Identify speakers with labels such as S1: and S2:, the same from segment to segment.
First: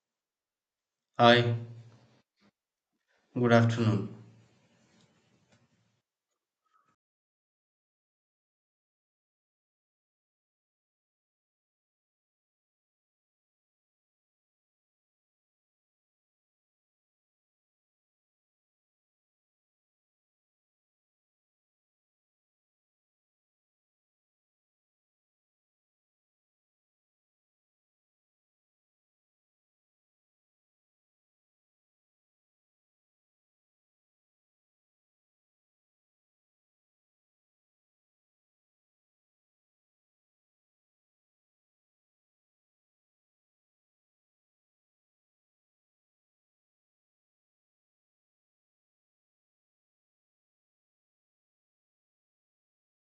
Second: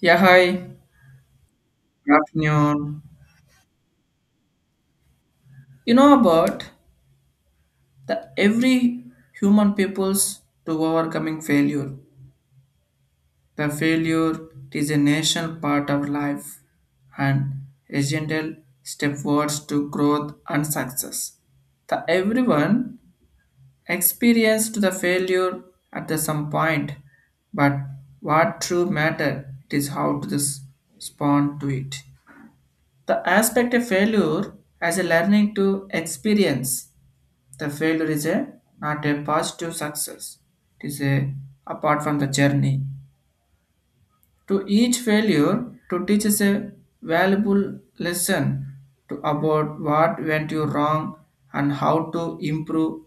S1: Yeah, hi.
S2: Hi,
S1: Good afternoon.
S2: good afternoon.
S1: You know about the every human people's to overcoming failure. The failure is a national part of life and a gentle step towards to growth and success. The everyone experienced the failure at the some point, but what true matter it is how to this respond to it. The aspect of failure as a learning to experience. The failure is a not a positive success. It is a apart from the journey. To each failure to teach us a valuable lesson to about what went you wrong and how to improve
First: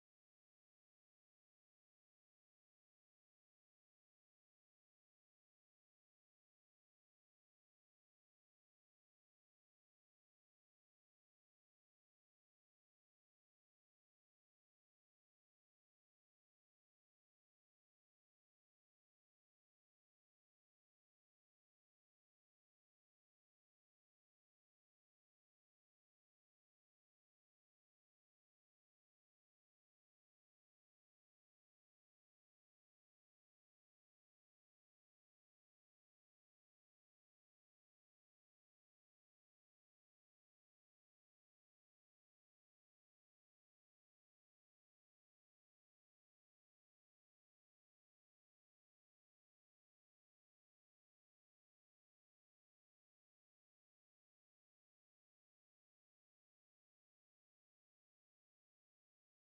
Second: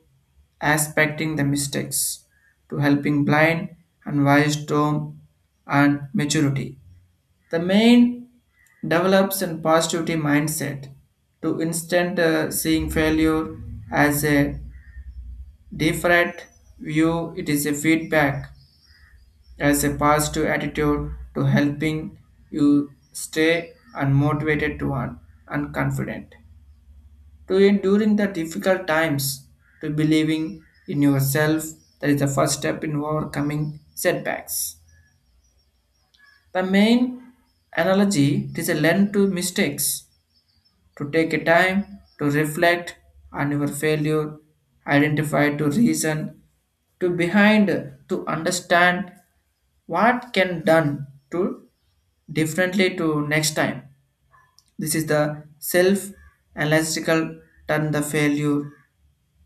S1: aspecting the mistakes to helping blind and wisdom and maturity. The main develops in positivity mindset to instant seeing failure as a different view it is a feedback as a positive attitude to helping you stay unmotivated, to earn and confident to enduring the difficult times to believing in yourself that is the first step in overcoming setbacks. The main analogy it is a learn to mistakes to take a time to reflect on your failure, identify to reason to behind to understand what can done to differently to next time. This is the self analytical turn the failure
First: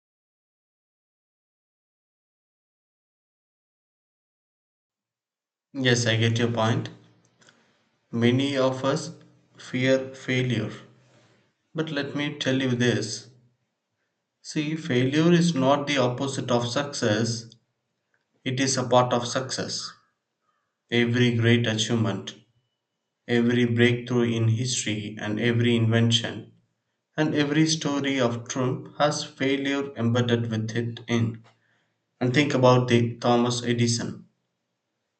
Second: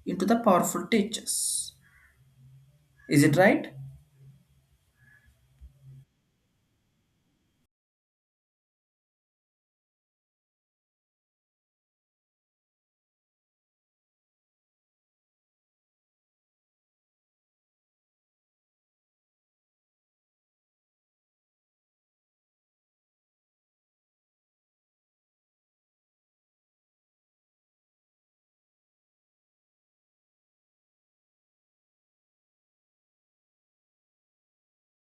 S1: into the powerful teachers. Is it right?
S2: Yes, I get your point. Many of us fear failure. But let me tell you this see, failure is not the opposite of success, it is a part of success. Every great achievement, every breakthrough in history, and every invention, and every story of triumph has failure embedded with it in. And think about the Thomas Edison.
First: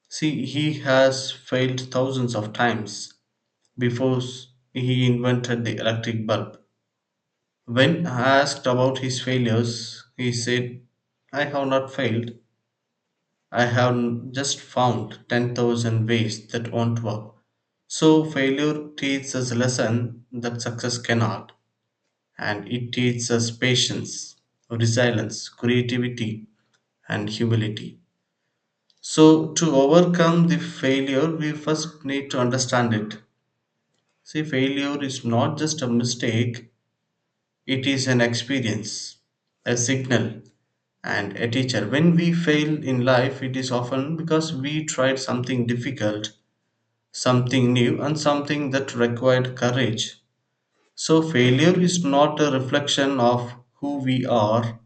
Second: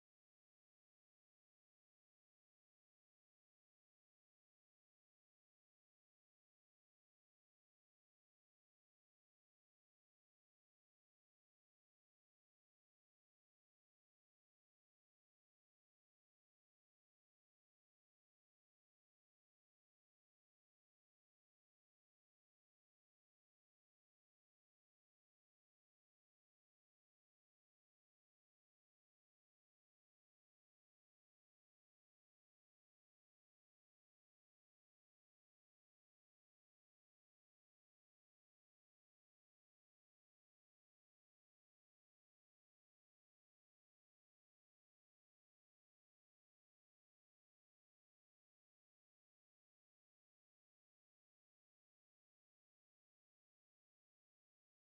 S2: See, he has failed thousands of times before s- he invented the electric bulb. When asked about his failures, he said, I have not failed. I just found 10,000 ways that won't work. So, failure teaches us a lesson that success cannot, and it teaches us patience, resilience, creativity, and humility. So, to overcome the failure, we first need to understand it. See, failure is not just a mistake, it is an experience, a signal, and a teacher. When we fail in life, it is often because we tried something difficult, something new, and something that required courage. So, failure is not a reflection of who we are,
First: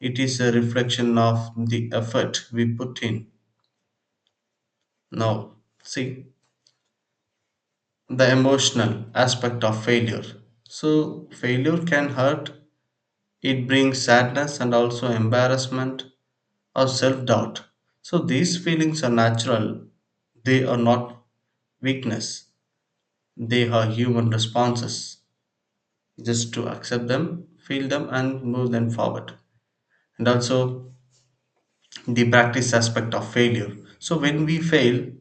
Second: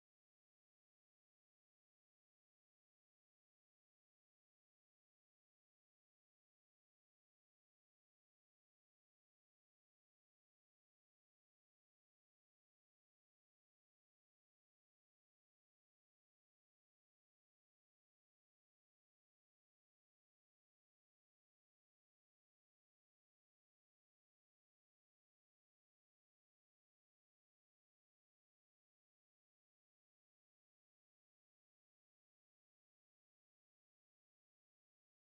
S2: it is a reflection of the effort we put in. Now, see the emotional aspect of failure. So, failure can hurt, it brings sadness and also embarrassment or self doubt. So these feelings are natural, they are not weakness, they are human responses. Just to accept them, feel them, and move them forward. And also the practice aspect of failure. So when we fail,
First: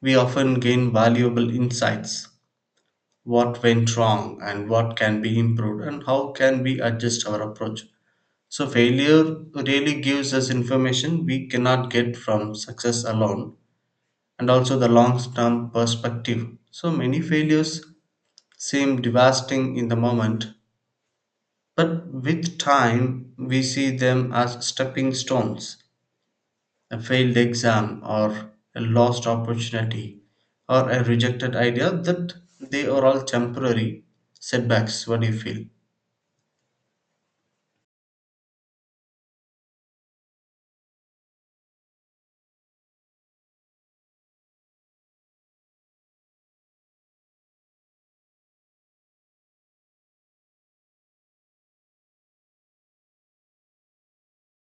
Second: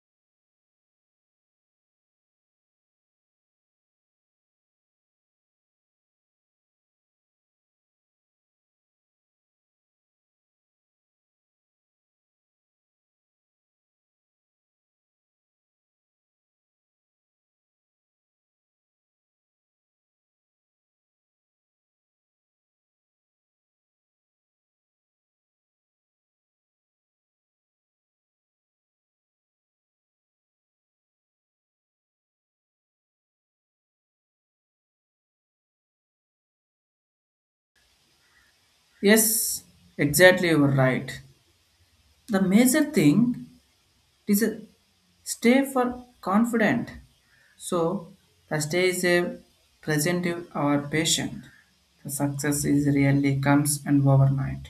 S2: we often gain valuable insights what went wrong and what can be improved and how can we adjust our approach so failure really gives us information we cannot get from success alone and also the long term perspective. So many failures seem devastating in the moment, but with time we see them as stepping stones a failed exam, or a lost opportunity, or a rejected idea that they are all temporary setbacks. What do you feel?
S1: Yes, exactly you are right. The major thing it is a stay for confident. So the stay is a present to our patient. The success is really comes and overnight.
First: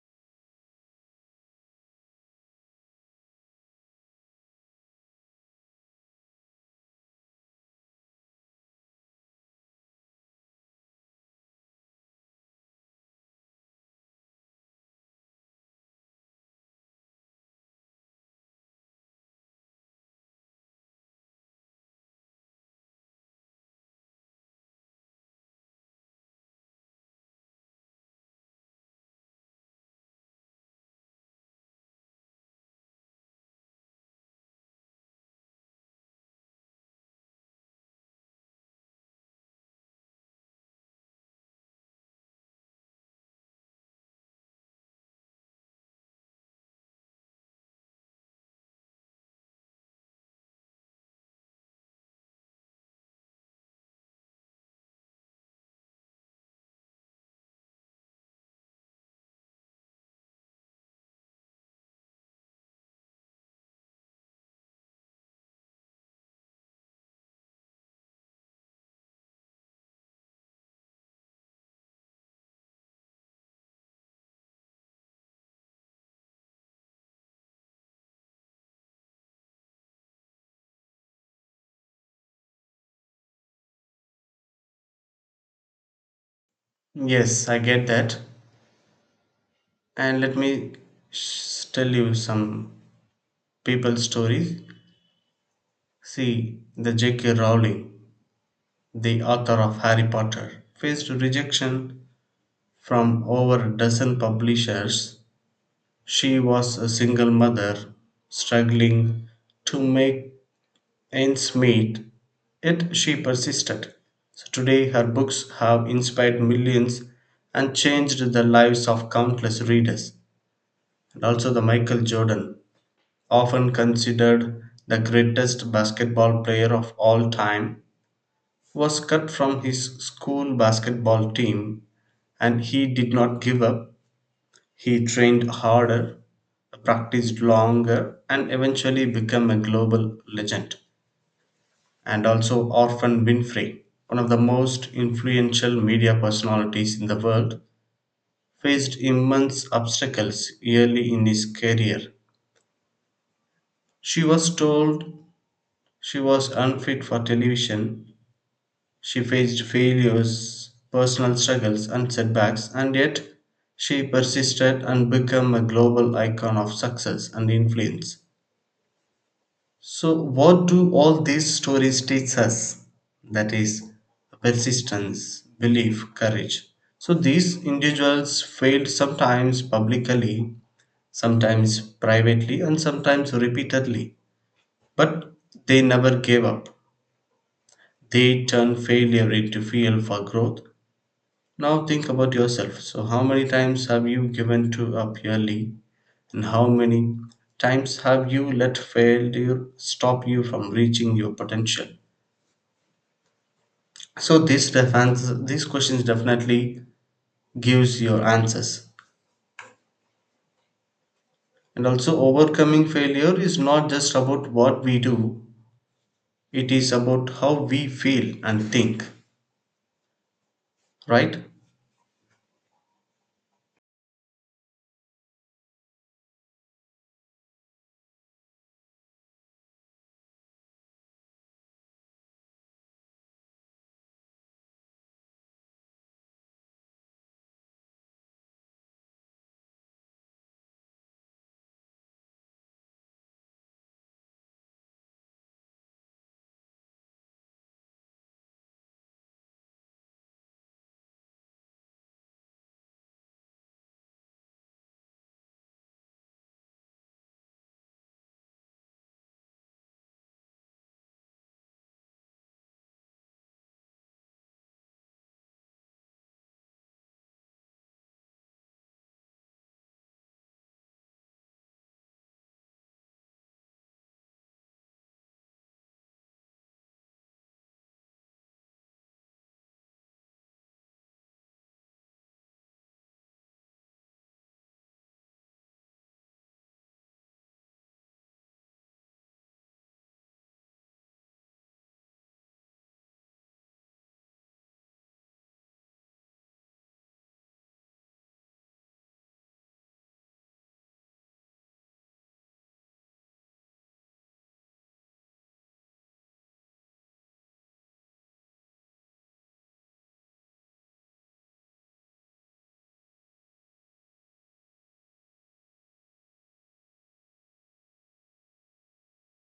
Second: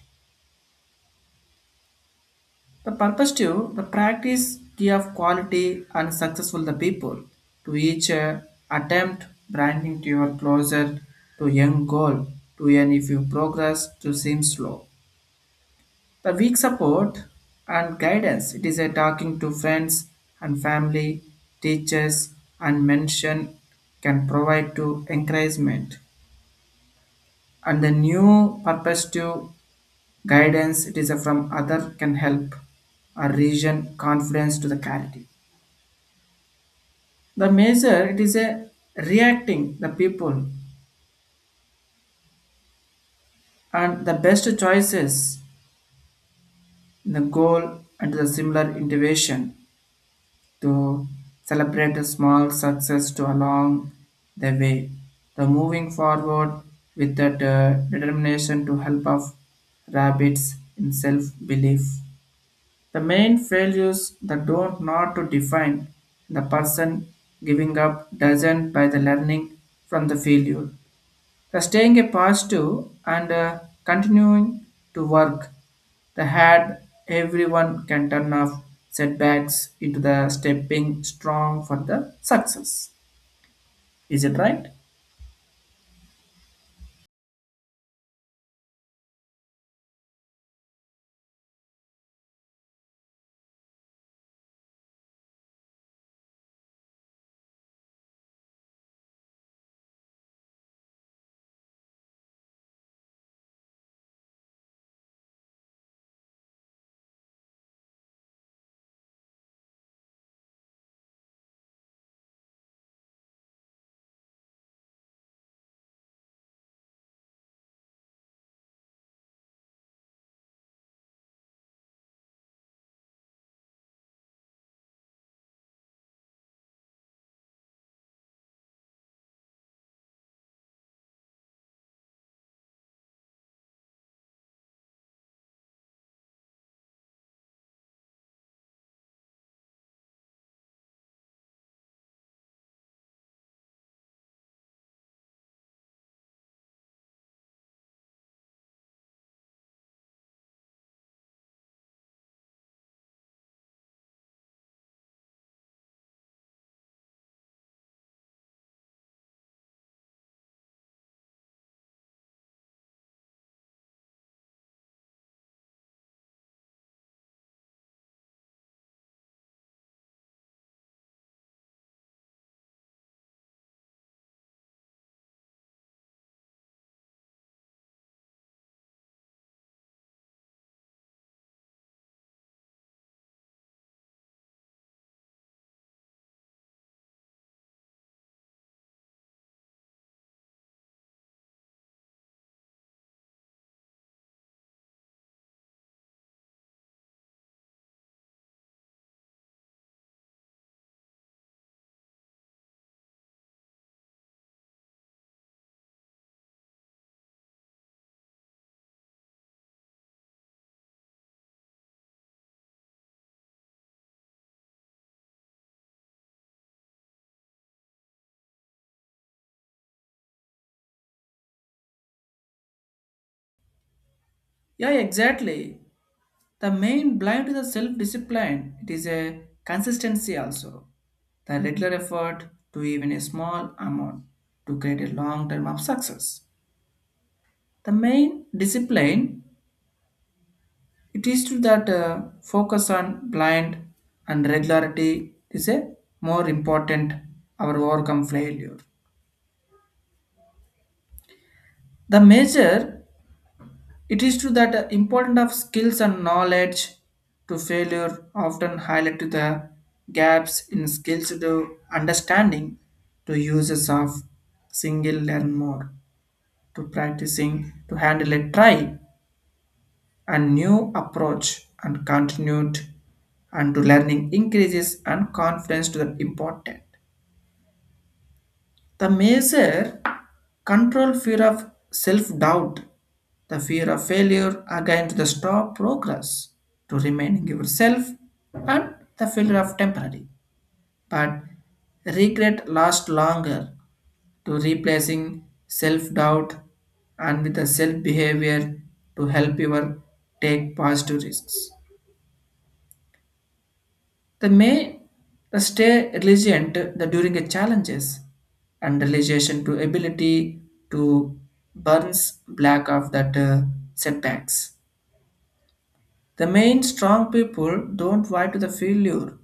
S1: The purpose to the practice give quality and successful the people to each attempt branding to your closer to young goal to and if you progress to seem slow. The weak support and guidance it is a talking to friends and family, teachers and mention can provide to encouragement and the new perspective guidance it is a from other can help a region confidence to the clarity. The measure it is a reacting the people and the best choices in the goal and the similar innovation to celebrate the small success to along the way. The moving forward with that determination to help of rabbits in self-belief. The main failures that don't not to define the person giving up doesn't by the learning from the failure. The staying a positive and continuing to work the had everyone can turn off setbacks into the stepping strong for the success. Is it right?
S2: Yes, I get that. And let me tell you some people stories. See, the J.K. Rowling the author of Harry Potter. Faced rejection from over a dozen publishers, she was a single mother struggling to make ends meet, yet she persisted. So today, her books have inspired millions and changed the lives of countless readers. And also, the Michael Jordan, often considered the greatest basketball player of all time, was cut from his school basketball team and he did not give up. He trained harder, practiced longer and eventually became a global legend. And also Orphan Winfrey, one of the most influential media personalities in the world, faced immense obstacles early in his career. She was told she was unfit for television. She faced failures, personal struggles, and setbacks, and yet she persisted and became a global icon of success and influence. So, what do all these stories teach us? That is, persistence, belief, courage. So, these individuals failed sometimes publicly, sometimes privately, and sometimes repeatedly. But they never gave up. They turned failure into fuel for growth. Now think about yourself. So, how many times have you given to up early, and how many times have you let failure stop you from reaching your potential? So, this defense, these questions definitely gives your answers. And also, overcoming failure is not just about what we do; it is about how we feel and think. Right?
S1: Yeah, exactly. The main blind to the self-discipline, it is a consistency also. The regular effort to even a small amount to create a long term of success. The main discipline, it is to that focus on blind and regularity is a more important our overcome failure. The measure, it is to that important of skills and knowledge to failure often highlight to the gaps in skills to understanding to uses of single learn more to practicing to handle a try and new approach and continued and to learning increases and confidence to the important. The measure control fear of self-doubt, the fear of failure again to the stop progress, to remaining yourself and the failure of temporary. But regret lasts longer to replacing self-doubt and with the self-behavior to help you take positive risks. They may stay resilient during the challenges and realization to ability to burns black of that setbacks. The main strong people don't fight to the failure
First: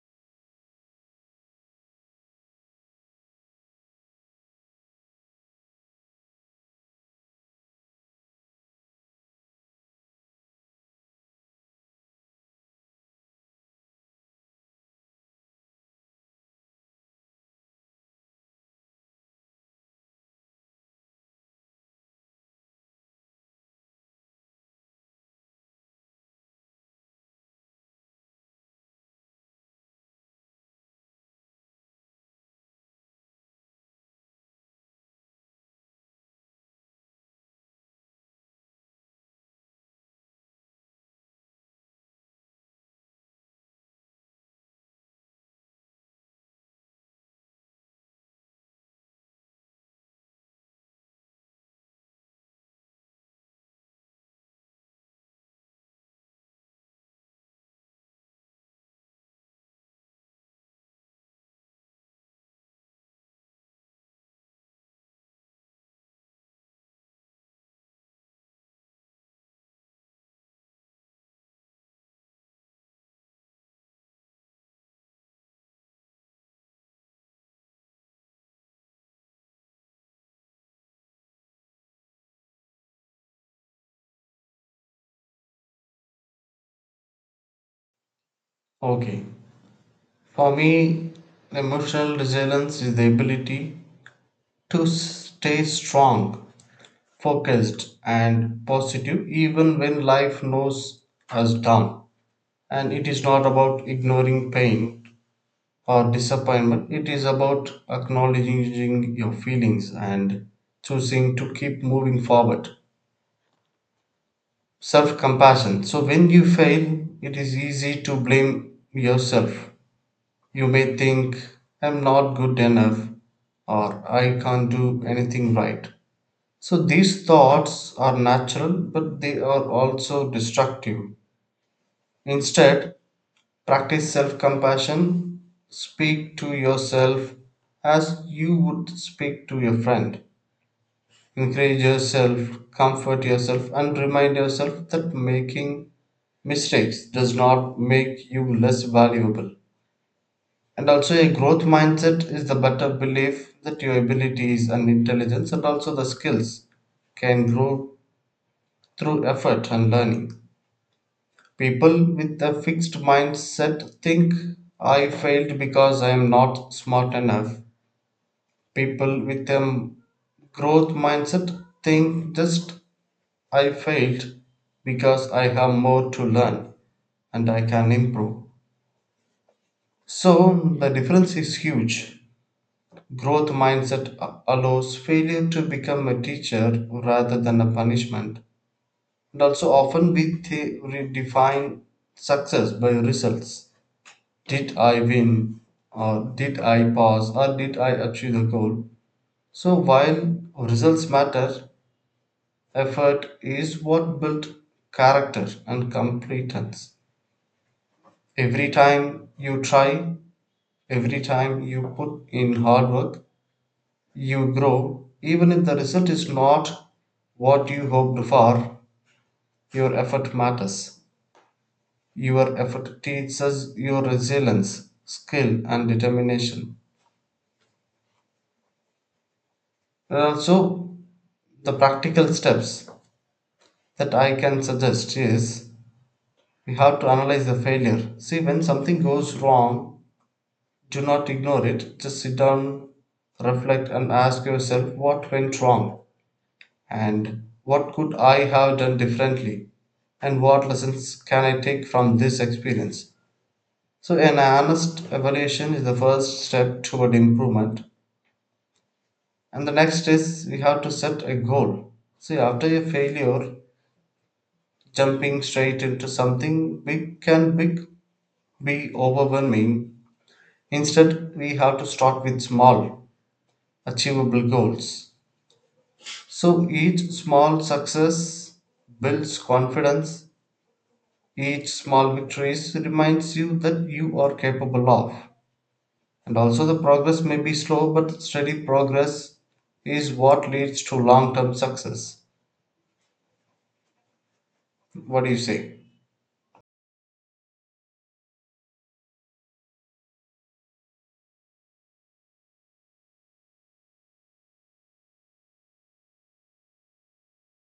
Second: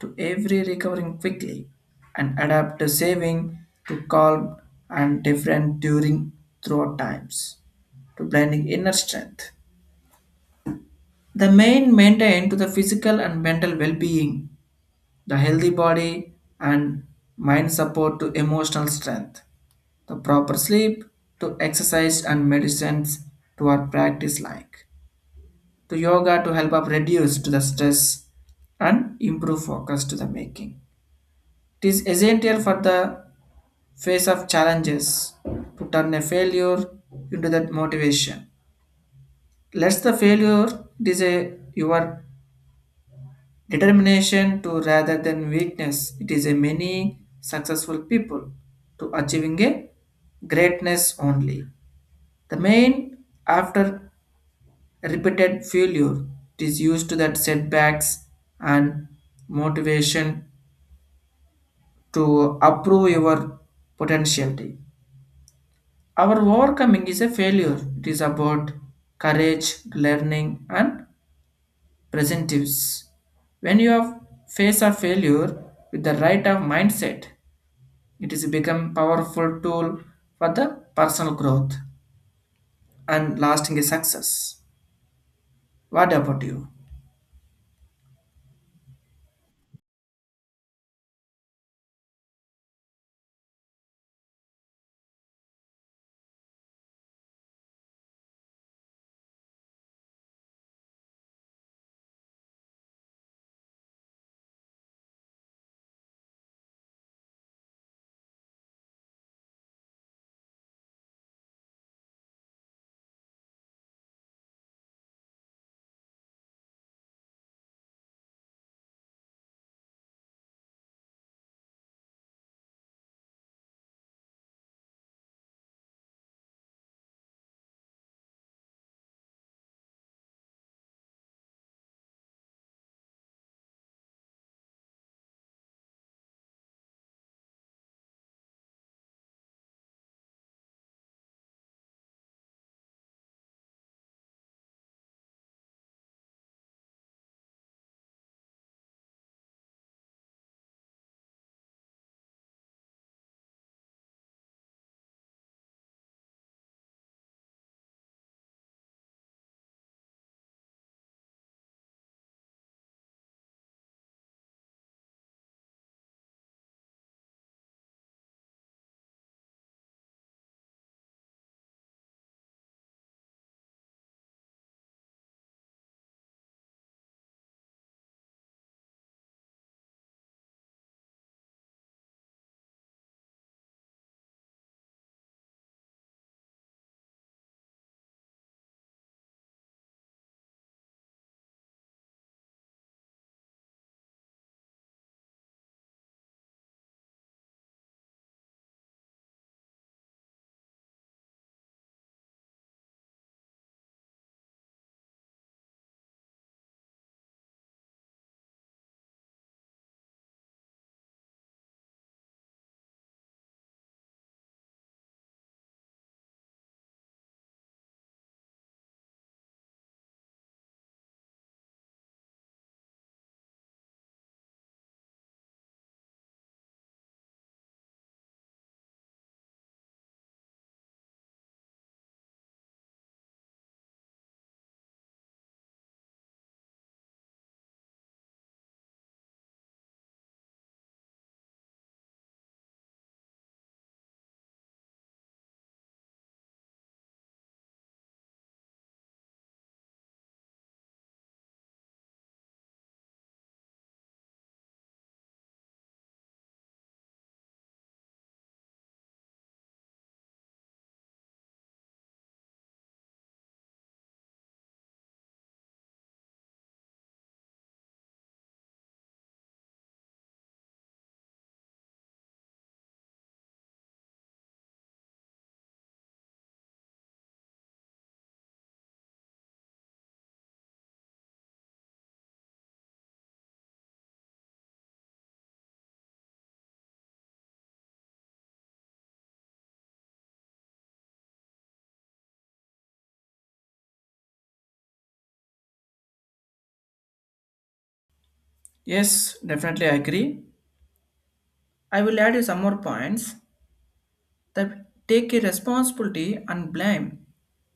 S1: to every recovering quickly and adapt to saving to calm and different during throughout times to blending inner strength. The main maintain to the physical and mental well-being, the healthy body and mind support to emotional strength, the proper sleep to exercise and medicines to our practice like to yoga to help up reduce to the stress and improve focus to the making. It is essential for the face of challenges to turn a failure into that motivation. Let's the failure it is a your determination to rather than weakness, it is a many successful people to achieving a greatness only. The main after repeated failure, it is used to that setbacks and motivation to approve your potentiality. Our overcoming is a failure. It is about courage, learning, and presentives. When you have face a failure with the right of mindset, it is become powerful tool for the personal growth and lasting success. What about you?
S2: Okay. For me, emotional resilience is the ability to stay strong focused and positive even when life knows us down. And it is not about ignoring pain or disappointment, it is about acknowledging your feelings and choosing to keep moving forward. Self compassion. So, when you fail, it is easy to blame yourself. You may think, I'm not good enough, or I can't do anything right. So these thoughts are natural, but they are also destructive. Instead, practice self compassion. Speak to yourself as you would speak to your friend. Encourage yourself, comfort yourself, and remind yourself that making mistakes does not make you less valuable. And also, a growth mindset is the better belief that your abilities and intelligence and also the skills can grow through effort and learning. People with a fixed mindset think I failed because I am not smart enough. People with a growth mindset think just I failed because I have more to learn and I can improve. So the difference is huge. Growth mindset allows failure to become a teacher rather than a punishment. And also, often we redefine success by results. Did I win? Or did I pass? Or did I achieve the goal? So, while results matter, effort is what built character and competence. Every time you try, every time you put in hard work, you grow. Even if the result is not what you hoped for, your effort matters. Your effort teaches your resilience, skill, and determination. And also, the practical steps that I can suggest is we have to analyze the failure. See, when something goes wrong, do not ignore it. Just sit down, reflect, and ask yourself what went wrong and what could I have done differently and what lessons can I take from this experience. So, an honest evaluation is the first step toward improvement. And the next is we have to set a goal. See, after a failure, jumping straight into something big can big be overwhelming. Instead, we have to start with small, achievable goals. So each small success builds confidence. Each small victory reminds you that you are capable of. And also, the progress may be slow, but steady progress is what leads to long term success. What do you say?
S1: Yes, definitely I agree. I will add you some more points that take a responsibility and blame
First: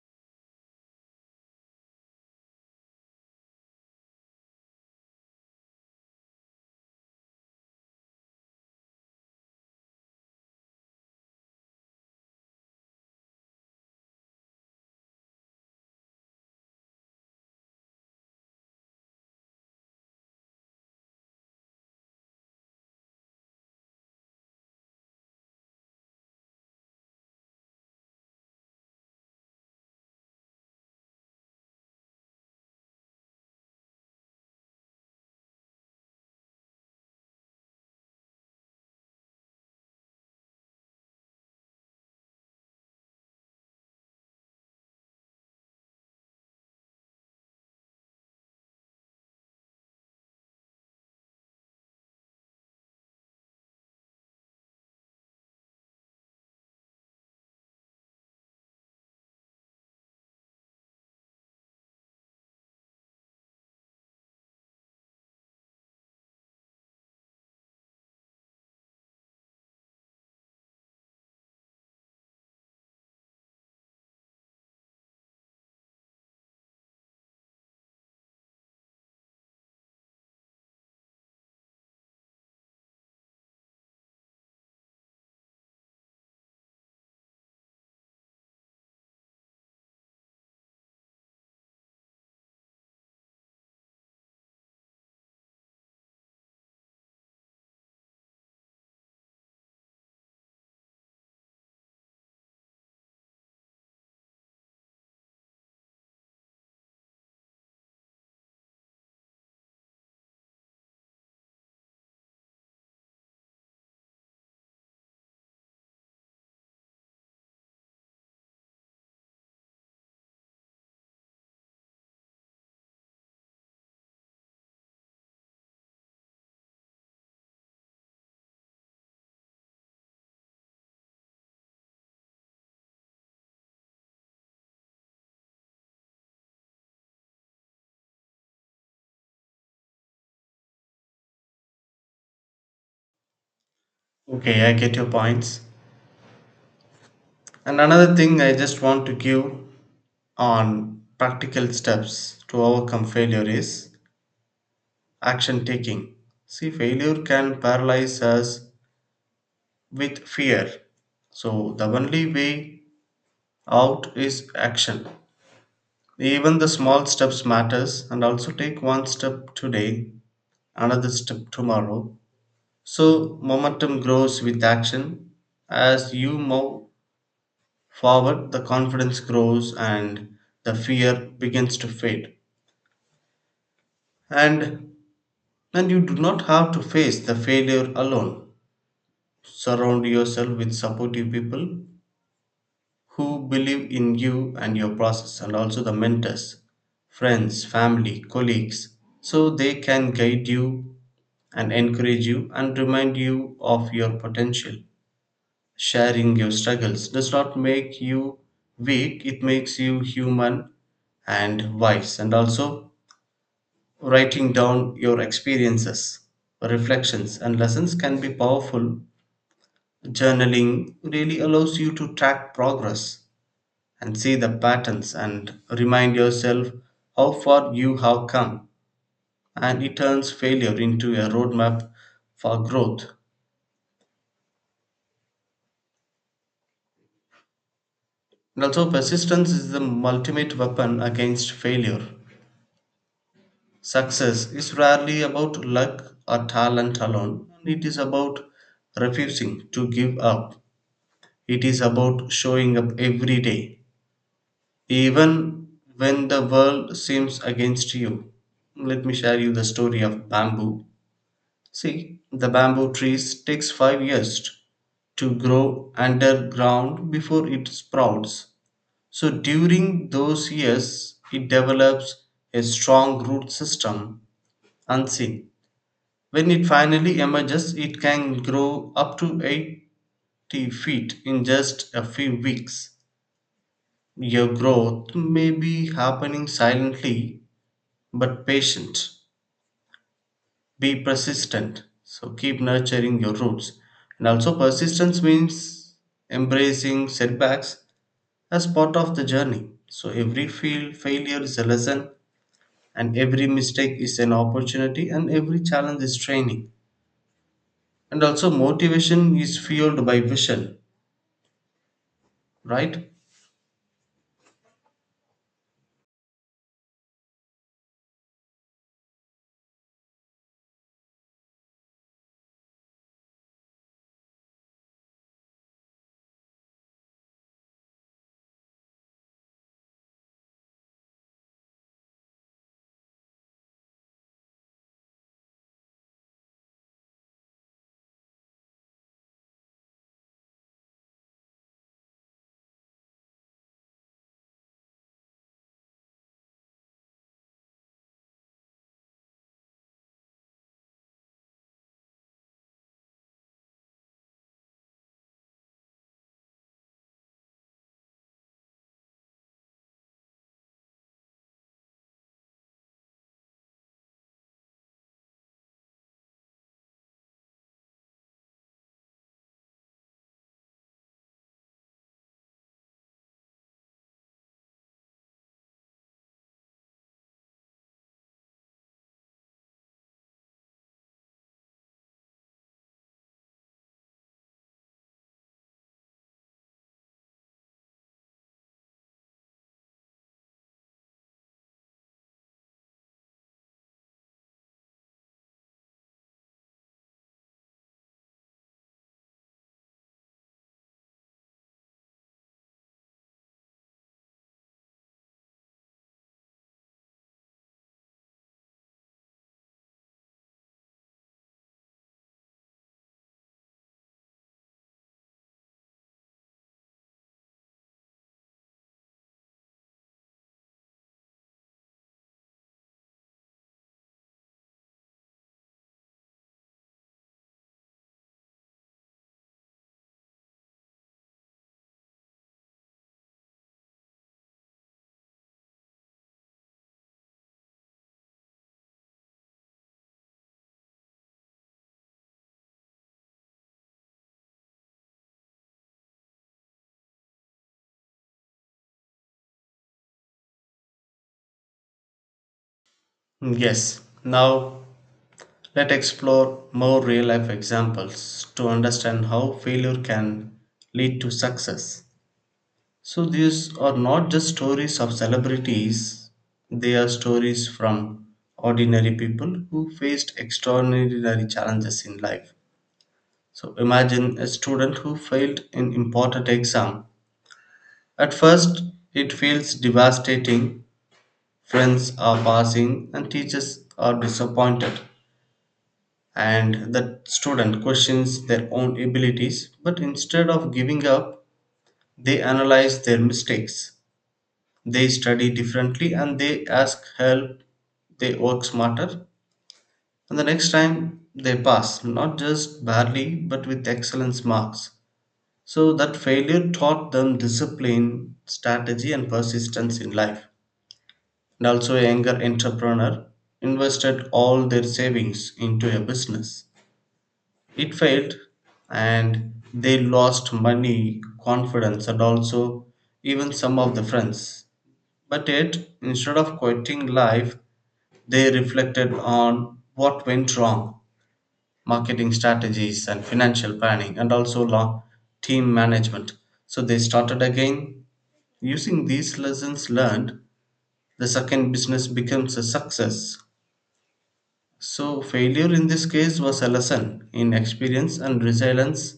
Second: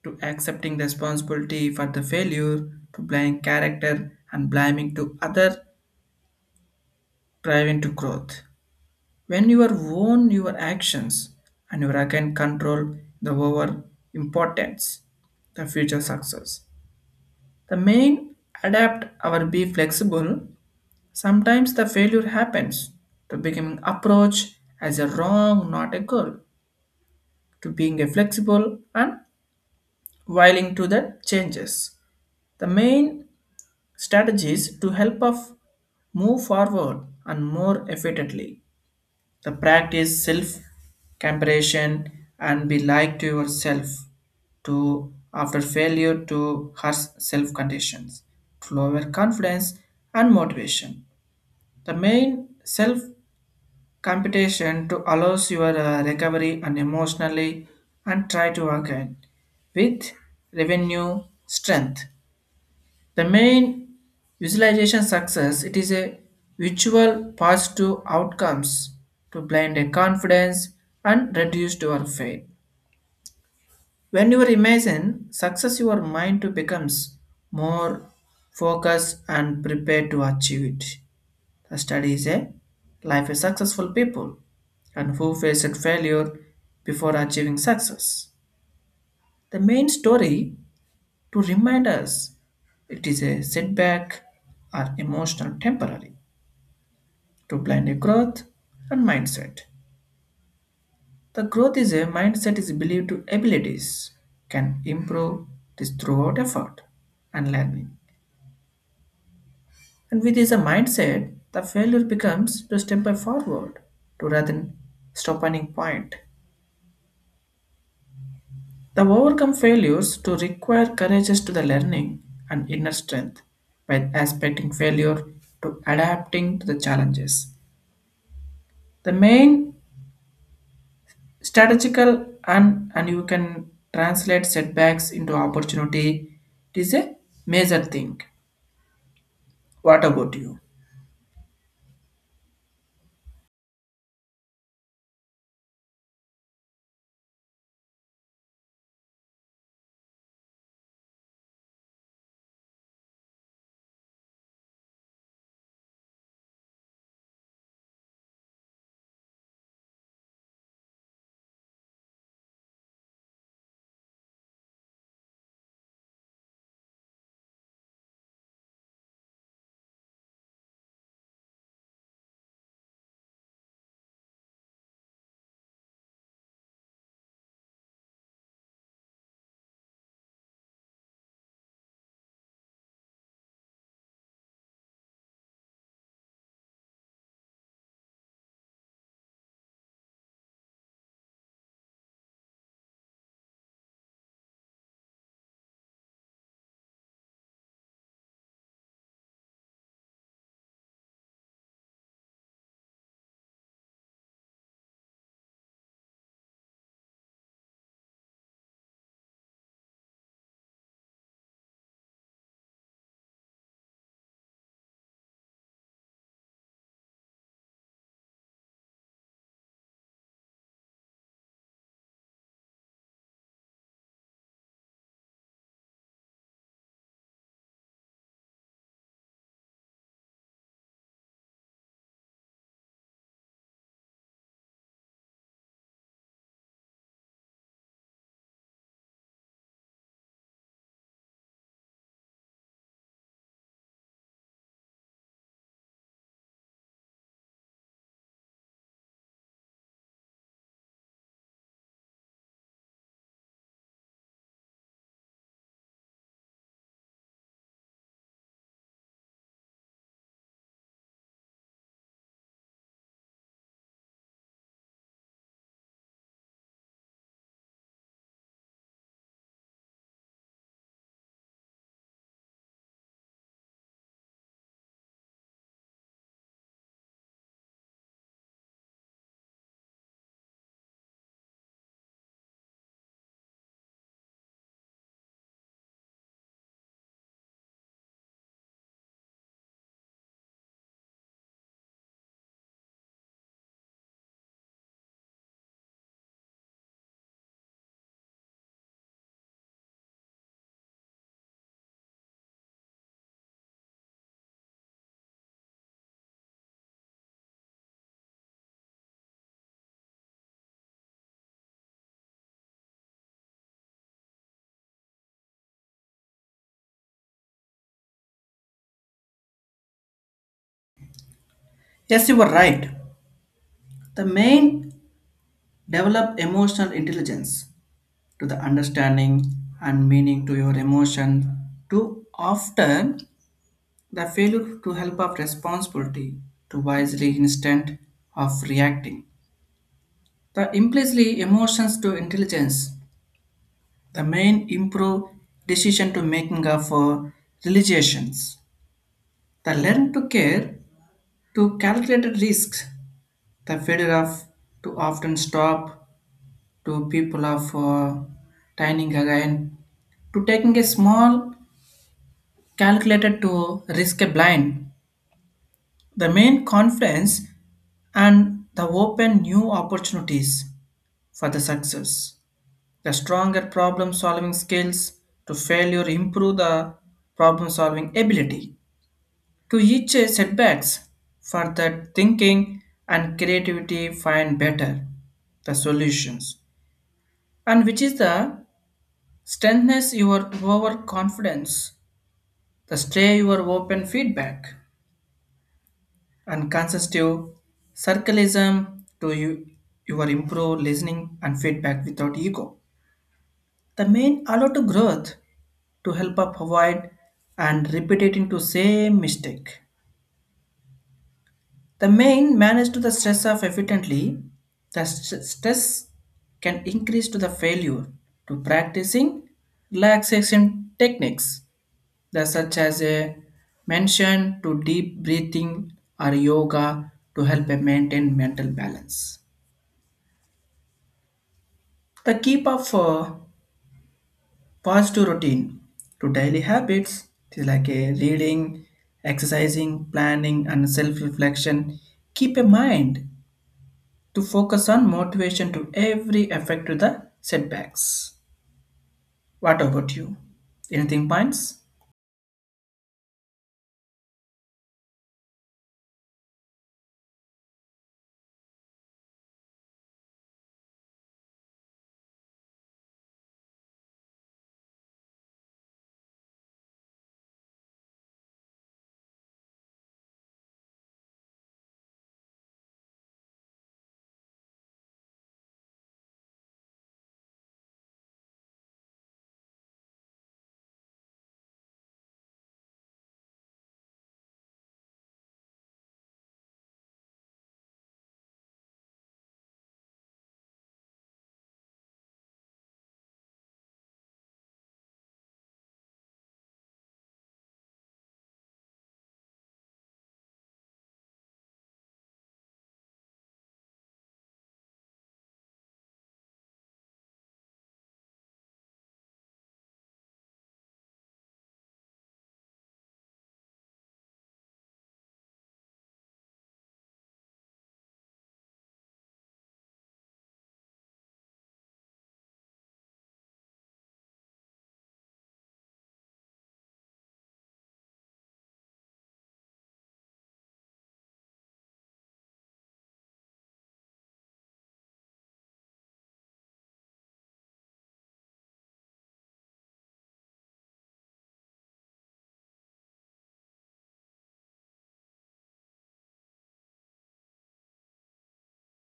S1: to accepting responsibility for the failure to blame character and blaming to other driving to growth. When you are own your actions and you can control the over importance, the future success. The main adapt or be flexible. Sometimes the failure happens to becoming approach as a wrong, not a goal, to being a flexible and willing to the changes. The main strategies to help us move forward and more effectively. The practice self-comparison and be like to yourself to after failure to herself conditions to lower confidence and motivation. The main self-competition to allows your recovery and emotionally and try to again with revenue strength. The main visualization success it is a visual positive outcomes to blind a confidence and reduce your faith. When you imagine success, your mind to becomes more focused and prepared to achieve it. The study is a life is successful people and who faced failure before achieving success. The main story to remind us it is a setback or emotional temporary to blind a growth and mindset. The growth is a mindset is believed to abilities can improve this throughout effort and learning. And with this mindset, the failure becomes to step by forward to rather than stop point. The overcome failures to require courageous to the learning and inner strength by aspecting failure to adapting to the challenges. The main strategical and you can translate setbacks into opportunity. It is a major thing. What about you?
S2: Okay, I get your points. And another thing I just want to give on practical steps to overcome failure is action taking. See, failure can paralyze us with fear. So the only way out is action. Even the small steps matters and also take one step today, another step tomorrow. So momentum grows with action as you move forward, the confidence grows and the fear begins to fade. And and you do not have to face the failure alone. Surround yourself with supportive people who believe in you and your process and also the mentors, friends, family, colleagues so they can guide you and encourage you and remind you of your potential. Sharing your struggles does not make you weak, it makes you human and wise. And also, writing down your experiences, reflections, and lessons can be powerful. Journaling really allows you to track progress and see the patterns and remind yourself how far you have come. And it turns failure into a roadmap for growth. And also, persistence is the ultimate weapon against failure. Success is rarely about luck or talent alone, it is about refusing to give up. It is about showing up every day, even when the world seems against you. Let me share you the story of bamboo. See, the bamboo trees takes 5 years to grow underground before it sprouts. So during those years, it develops a strong root system unseen. When it finally emerges, it can grow up to 80 feet in just a few weeks. Your growth may be happening silently, but patient. Be persistent. So keep nurturing your roots. And also, persistence means embracing setbacks as part of the journey. So every fail, failure is a lesson, and every mistake is an opportunity, and every challenge is training. And also motivation is fueled by vision, right?
S1: Yes, you were right. The main develop emotional intelligence to the understanding and meaning to your emotion to often the failure to help of responsibility to wisely instead of reacting. The implicitly emotions to intelligence. The main improve decision to making of realizations. The learn to care to calculated risks. The fear of to often stop to people of dining again to taking a small calculated to risk a blind. The main confidence and the open new opportunities for the success. The stronger problem solving skills to failure improve the problem solving ability. To each a setbacks for that thinking and creativity find better the solutions and which is the strengthness your overconfidence, the stay your open feedback and consistent circleism to you your improve listening and feedback without ego, the main allow to growth to help up avoid and repeat it into same mistake. The main manage to the stress of efficiently. The stress can increase to the failure to practicing relaxation techniques that such as a mention to deep breathing or yoga to help a maintain mental balance. The keep up for positive routine to daily habits is like a reading, exercising, planning, and self-reflection. Keep a mind to focus on motivation to every effect to the setbacks. What about you? Anything points?
S2: Mm, yes now let's explore more real life examples to understand how failure can lead to success. So these are not just stories of celebrities, they are stories from ordinary people who faced extraordinary challenges in life. So imagine a student who failed an important exam. At first it feels devastating. Friends are passing and teachers are disappointed, and the student questions their own abilities. But instead of giving up, they analyze their mistakes. They study differently and they ask help. They work smarter. And the next time they pass, not just barely, but with excellence marks. So that failure taught them discipline, strategy, and persistence in life. And also a younger entrepreneur invested all their savings into a business. It failed and they lost money, confidence, and also even some of the friends. But yet, instead of quitting life, they reflected on what went wrong, marketing strategies and financial planning, and also law, team management. So they started again. Using these lessons learned, the second business becomes a success. So, failure in this case was a lesson in experience and resilience,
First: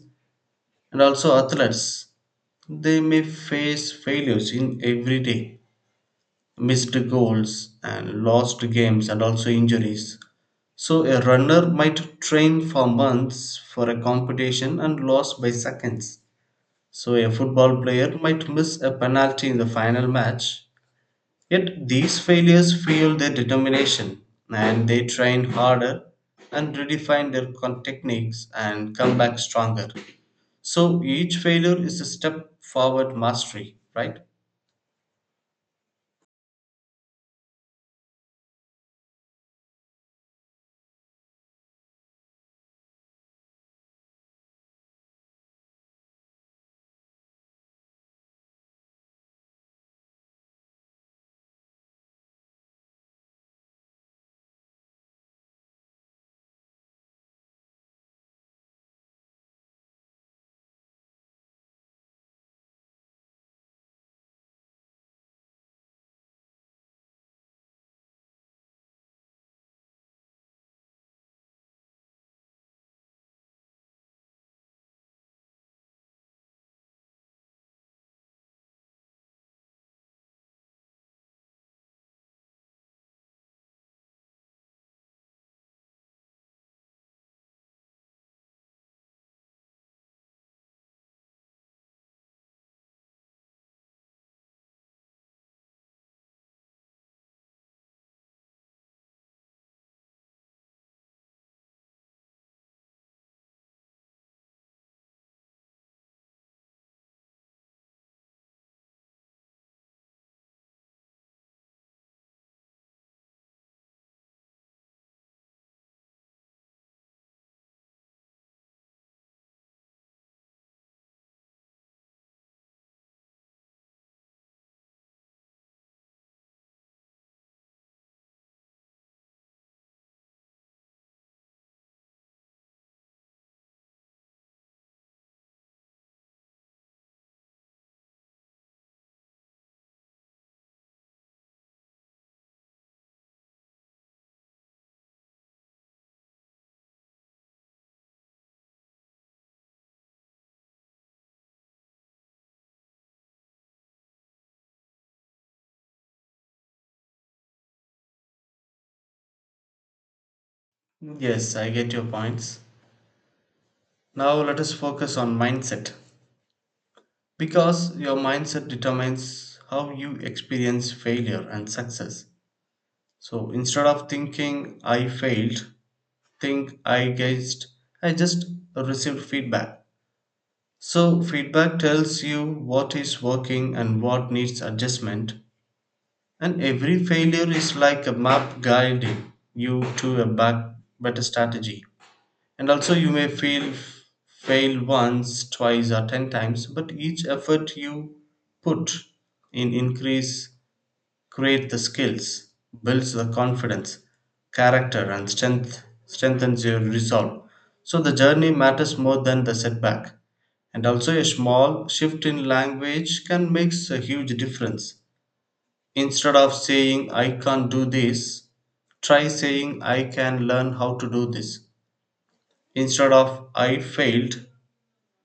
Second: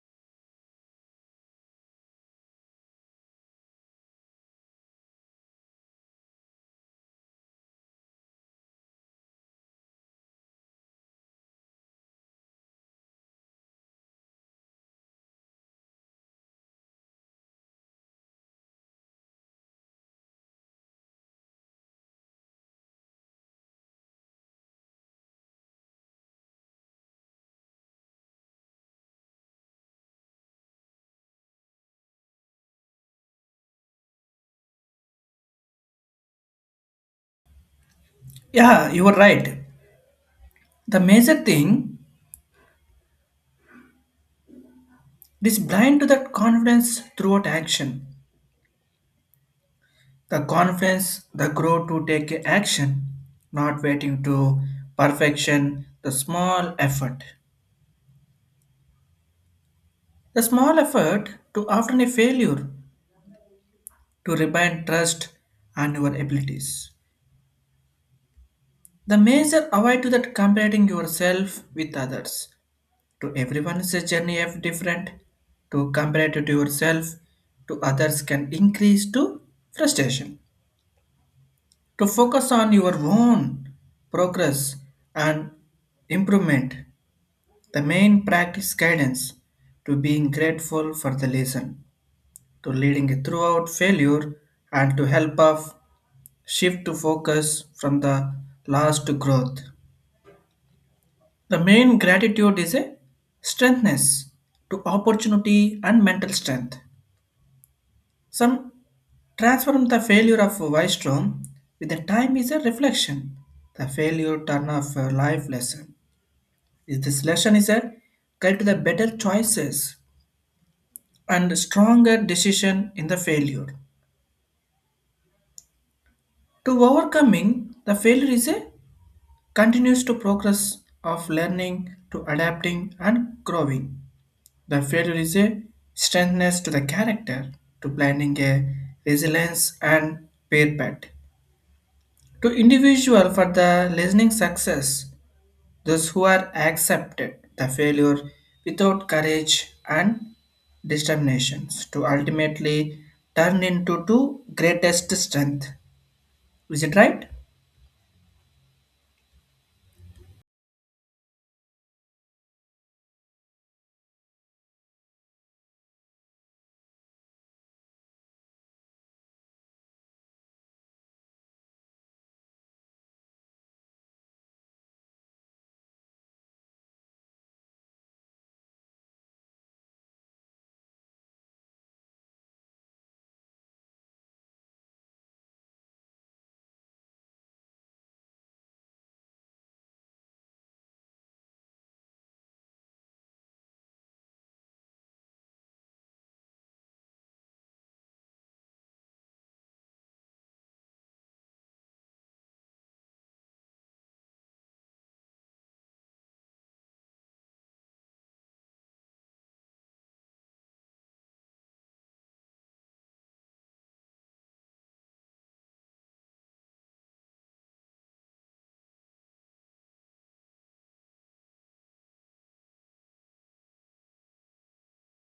S2: and also athletes. They may face failures in every day, missed goals, and lost games, and also injuries. So, a runner might train for months for a competition and lose by seconds. So, a football player might miss a penalty in the final match. Yet these failures fueled their determination, and they trained harder and redefined their techniques and come back stronger. So each failure is a step forward mastery, right?
S1: Yeah, you are right. The major thing is blind to that confidence throughout action. The confidence, the grow to take action, not waiting to perfection, the small effort. The small effort to often a failure to rebind trust and your abilities. The major avoid to that comparing yourself with others to everyone's journey of different to compare it to yourself to others can increase to frustration to focus on your own progress and improvement. The main practice guidance to being grateful for the lesson to leading throughout failure and to help of shift to focus from the loss to growth. The main gratitude is a strengthness to opportunity and mental strength. Some transform the failure of Wystrom with the time is a reflection. The failure turn of a life lesson. Is this lesson is a guide to the better choices and stronger decision in the failure. To overcoming the failure is a continues to progress of learning to adapting and growing. The failure is a strengthness to the character to planning a resilience and prepared. To individual for the listening success, those who are accepted the failure without courage and determinations to ultimately turn into to greatest strength. Is it right?
S2: Yes, I get your points. Now let us focus on mindset because your mindset determines how you experience failure and success. So instead of thinking I failed, think I gauged, I just received feedback. So, feedback tells you what is working and what needs adjustment, and every failure is like a map guiding you to a back, better strategy. And also, you may feel fail once, twice, or 10 times, but each effort you put in increase create the skills, builds the confidence, character, and strength, strengthens your resolve. So the journey matters more than the setback. And also, a small shift in language can make a huge difference. Instead of saying, I can't do this, try saying, I can learn how to do this. Instead of, I failed,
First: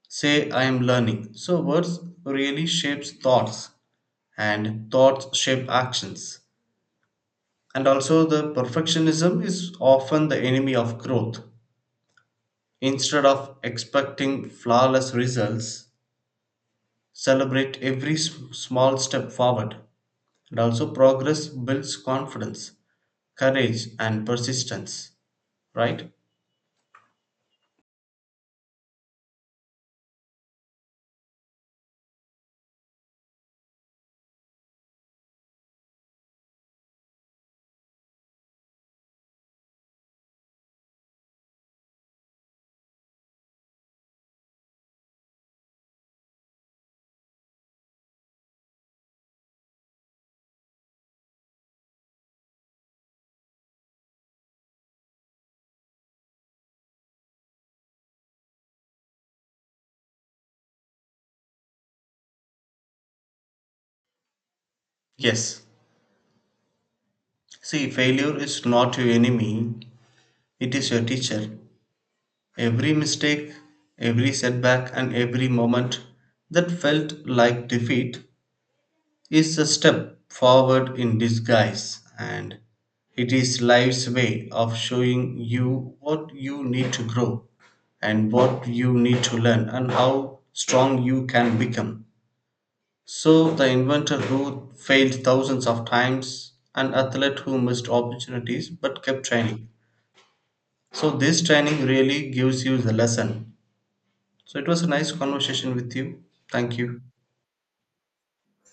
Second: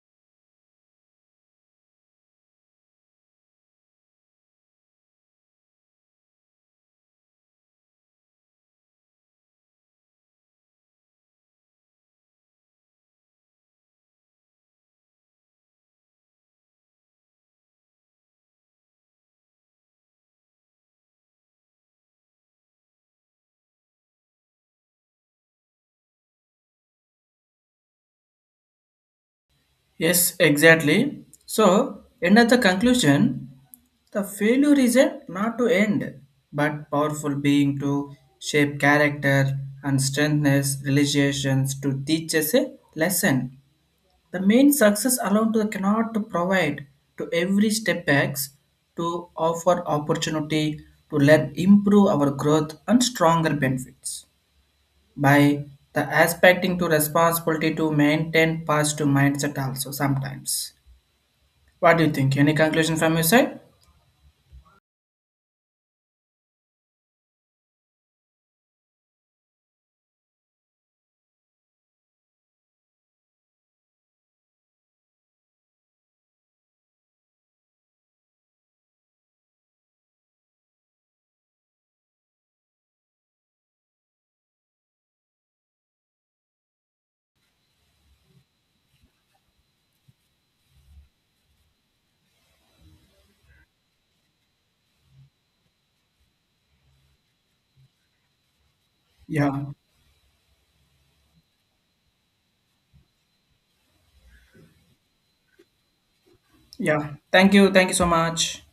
S2: say, I am learning. So, words really shapes thoughts, and thoughts shape actions. And also, the perfectionism is often the enemy of growth. Instead of expecting flawless results, celebrate every small step forward. And also, progress builds confidence, courage, and persistence. Right?
S1: Yes, exactly. So, end of the conclusion, the failure is a not to end, but powerful being to shape character and strengthness, relations to teach us a lesson. The main success alone to cannot to provide to every step backs to offer opportunity to let improve our growth and stronger benefits by the aspecting to responsibility to maintain positive mindset also sometimes. What do you think? Any conclusion from your side?
S2: Yes. See, failure is not your enemy, it is your teacher. Every mistake, every setback, and every moment that felt like defeat is a step forward in disguise and it is life's way of showing you what you need to grow and what you need to learn and how strong you can become. So, the inventor who failed thousands of times, an athlete who missed opportunities but kept training.
S1: Yeah.
S2: So, this training really gives you the lesson. So, it was a nice conversation with you. Thank you.
S1: Yeah. Thank you. Thank you so much.